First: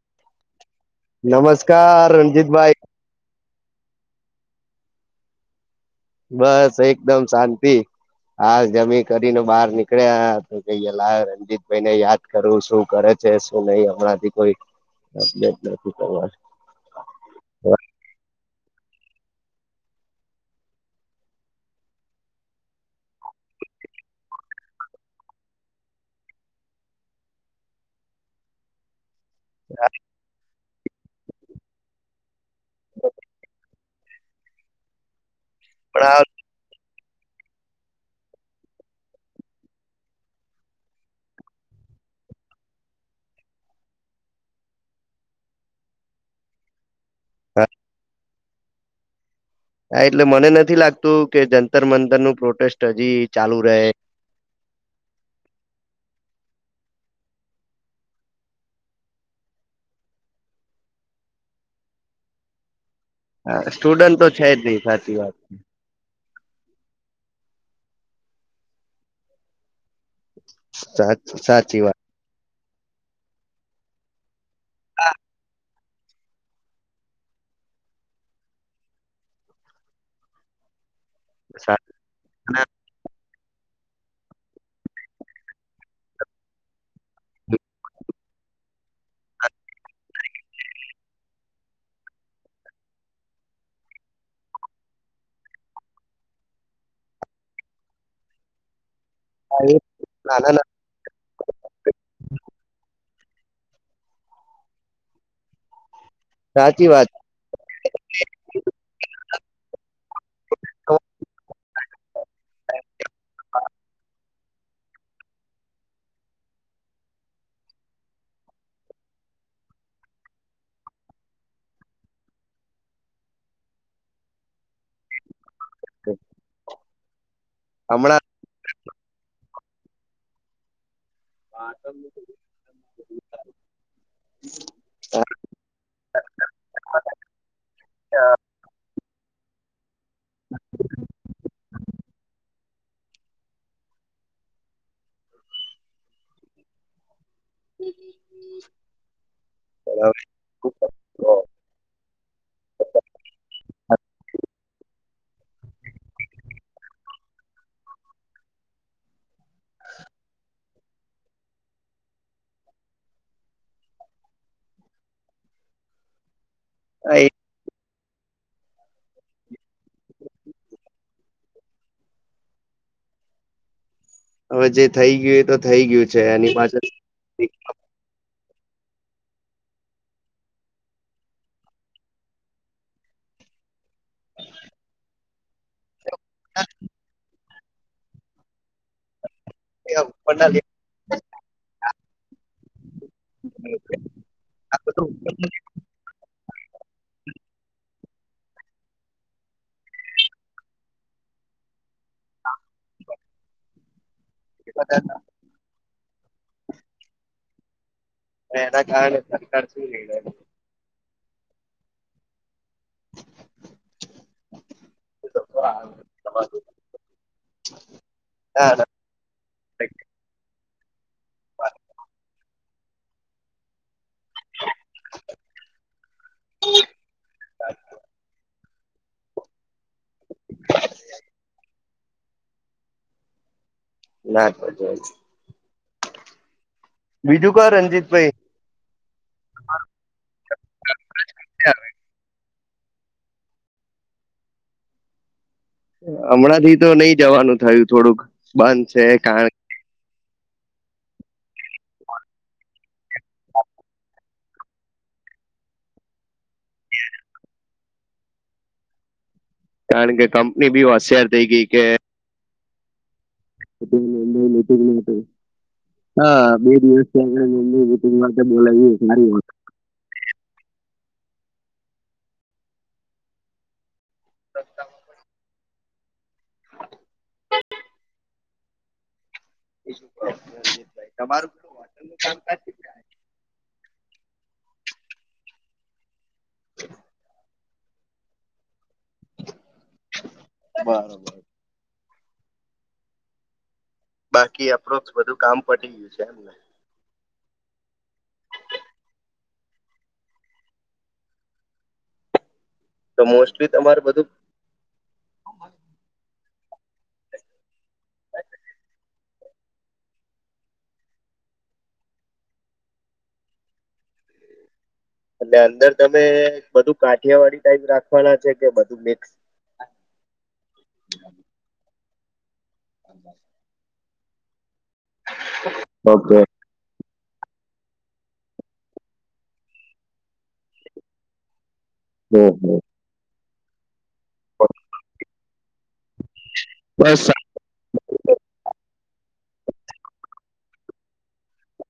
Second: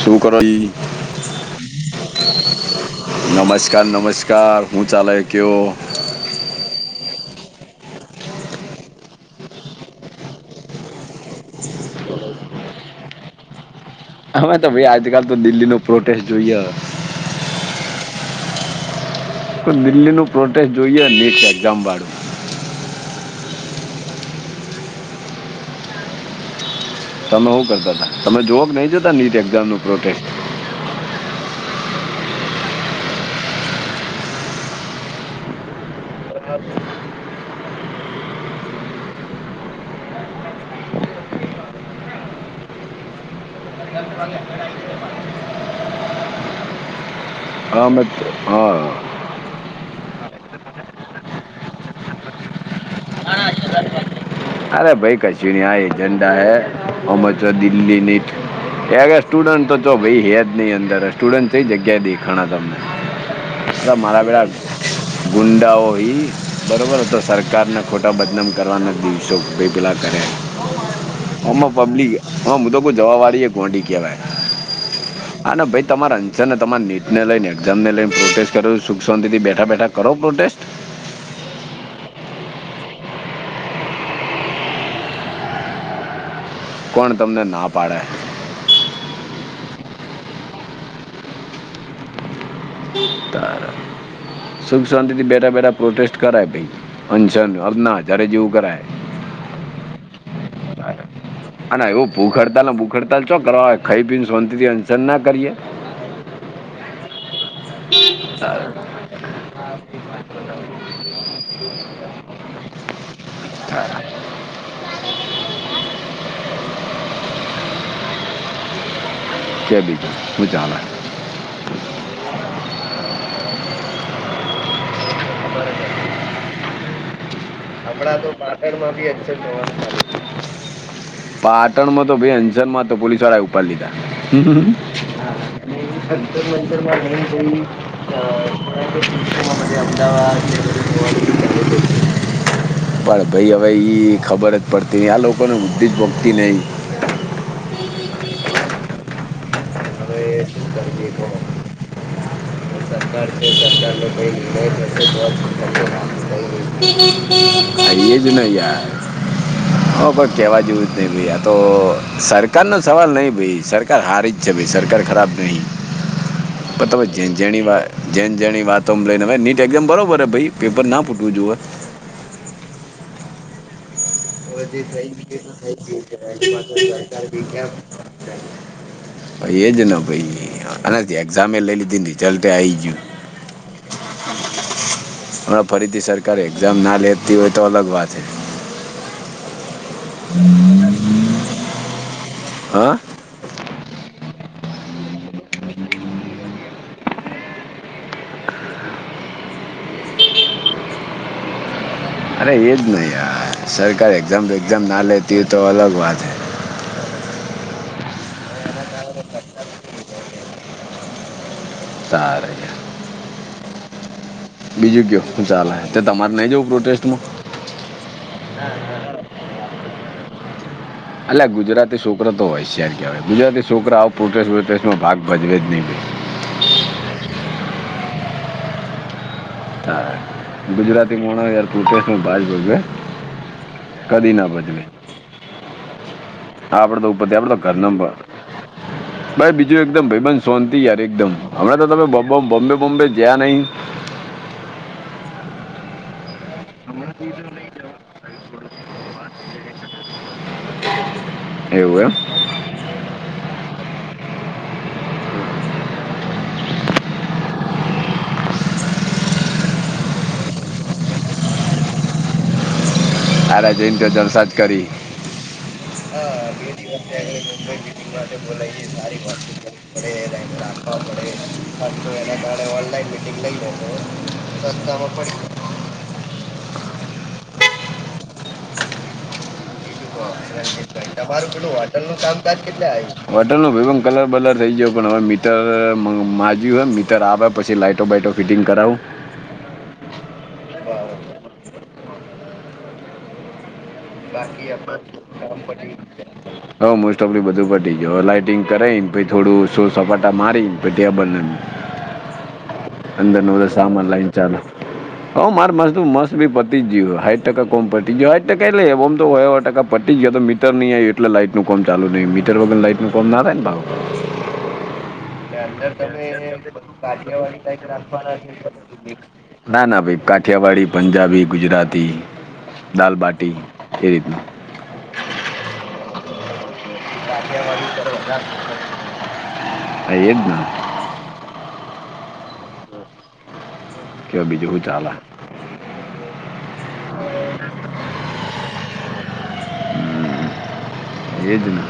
શું કરો ઈ? નમસ્કાર રણજીતભાઈ. નમસ્કાર નમસ્કાર હું ચાલે હે કયો? બસ, એકદમ શાંતિ. હા જમી કરીને બહાર નીકળ્યા [unintelligible] કઈ લાવ રણજીતભાઈ ને યાદ કરૂ શું કરે છે શું નઈ હમણાં અમે તો ભાઈ આજકાલ તો દિલ્હીનો પ્રોટેસ્ટ જોઈએ. દિલ્હીનું પ્રોટેસ્ટ જોઈએ નીટની એક્ઝામ વાળું [unintelligible] તમે શું કરતા હતાા તમે જોવો કે નહી જોતા નીટ એક્ઝામનું પ્રોટેસ્ટ પણ આ [unintelligible] હા, આ અમે હા હા એટલે મને નથી લાગતું કે જંતર મંતરનું પ્રોટેસ્ટ હજી ચાલુ રહે. અરે ભાઈ કશું નઈ આ એજન્ડા હે ઓમો ચો દિલ્હીની ક્યાં ગયા સ્ટુડન્ટ તો ભાઈ હે જ નહી અંદર સ્ટુડન્ટ કઈ જગ્યાએ દેખણા તમને. સ્ટુડન્ટ તમારા તો છે પેલા જ નહી સાચી વાત ગુંડાઓ ઈ બરોબર હતો સરકારના ખોટા બદનામ કરવાના દિવસો સા ઓમો સાચી વાત પબ્લીિક હા મુ તો કઉ જવા વાળીએ ગોડી કેવાય આને ભાઈ તમારા [unintelligible] તમારા નીટને લઈને એક્ઝામ ને લઈને પ્રોટેસ્ટ કરો સુખ શાંતિથી બેઠા બેઠા કરો પ્રોટેસ્ટ. [unintelligible] કોણ તમને ના પાડે હે તાર. [unintelligible] સુખ શાંતિ થી બેઠા બેઠા પ્રોટેસ્ટ કરાય ભઈ અનશન અન્ના હજારે જેવું કરાય. હા એ નાના નથી. અને એવું ભૂખડતાલ ને બુખહડતાલ ચો કરીએ ખાઈ પી ને શોનતી થી અનસન ના કરીએ. સાચી વાત [unintelligible] હ [unintelligible] [unintelligible] કે બીજું હું ચાલે હ [unintelligible] હમણાં તો પાટણમાં ભી અ [unintelligible] પાટણ માં હવે તો બે અંજન માં તો પોલીસ વાળાએ ઉપર લીધા [unintelligible] અમદાવાદ [inaudible] [inaudible] પણ ભઈ હવે એ ખબર જ પડતી આ લોકોને બુદ્ધિ જ ભોગતી નહીં હવે શું કરીએ તો- [unintelligible] તયે જ નહી યાર હ, પણ કેવા જેવું જ નહી ભાઈ આ તો સરકાર નો સવાલ નઈ ભાઈ સર કાર હારી જ છે ભાઈ સરકાર ખરાબ નહીં પણ તમે હા, જે એ જેની વાત જેન જેની વાતો લઈને નીટ એઝામ બરોબર હેાઈ પેપર ના ફૂટવું જોએ [unintelligible] હવે જે થઈ ગયું એ તો થઈ ગયું છે એની પાછળ એજ ના ભાઈ આનાથી એક્ઝમે લઈ લીધી રિઝલ્ટ આ આઈ ગયું. હા, ફરીથી સરકારે એક્ઝામ ના લેતી હોય તો અલગ વાત છે. આપણને હા. આ બધું અરે એજ ને યાર સરકાર એક્ઝામ બેક્ઝામ ના લેતી હોય તો અલગ વાત હૈ. એના કારણે સરકાર શું લેય છે. સારે છે. બીજું કયો ના ચાલે ત તમારે નઈ જઉું પ્રોટેસ્ટમાં. [inaudible] ના ન અલ્યા આ ગુજરાતી છોકરા તો હોય શયાર કહેવાય ગુજરાતી છોકરા આવ પ્રોટે વોટેસ્ટમાં ભાગ ભજવે જ નહીં. હા, ગુજરાતી મોણસ યાર પ્રોટેસ્ટ ભાજ ભજવે. કદી ના તો ભજવે જ. આપણે તો ઉપરથી બીજું આપણે તો કો ઘરના પણ રંજીતભાઈ. ભાઈ બીજું એકદમ ભાઈબંધ સોંતી યાર એકદમ હમણાં તો તમે બોમ્બે બોમ્બે જયા નહી અમણાંથી તો નહી જવાનું થયું થોડુંક બંધ છે કારણ એવું એમ. [inaudible] કારણ કે કંપની બી હોશિયાર થઇ ગઈ કે આરા જૈન તો જળસાજ કરી હા બે દિવસ થી આગળ મુંબઈ મિટંગ માટે બોલાય સારી વાત છે. [inaudible] [unintelligible] [unintelligible] તમારું પેલું હોટલનું કામકાજ કે હોટલનો બધુય કલર બલર થઇ જયો પણ હવે મીટર.. માંજ્યું હ મીટર આવે પછી લાઈટો બાઇટો ફિટિંગ કરાવું. બરોબર. બરાબર બાકી અપ્રોક્સ બધું કામ પતી ગયું છે એમને. હ મોસ્ટ ઓફલી બધું પટી ગ્યુ. હવે લાઈટિંગ કરાઈને પહી થોડું સોસપાટા મારીને પહી ટેબલને તો મોસ્ટલી તમારું બધું હ મારે મસ્ત મસ્તબી પતી જ જ્યું હ હાઇઠ ટકા કોમ પતી જ્યું. હાઇઠ ટકા એટલે ઓમ તો હો એ હો ટકા પતી જ્યુ એ તો મિ ટર નહી આયુ એટલે લાઈટનું કોમ ચાલુ નહી મીટર વગર લાઈટનું કોમ ના થાય ને પાહુ. એટલે અંદર તમે.. બધું કાઠિયાવાડી ટાઈપ રાખવાના છે કે બધું મિક્સ? ના ના ભઈ. કાઠિયાવાડી, પંજાબી, ગુજરાતી, દાલબાટી એ રીતનું ઓકે. હા એજ ન. [unintelligible] ક્યો બીજું હું ચાલે? બસ હમ્મ એજ ને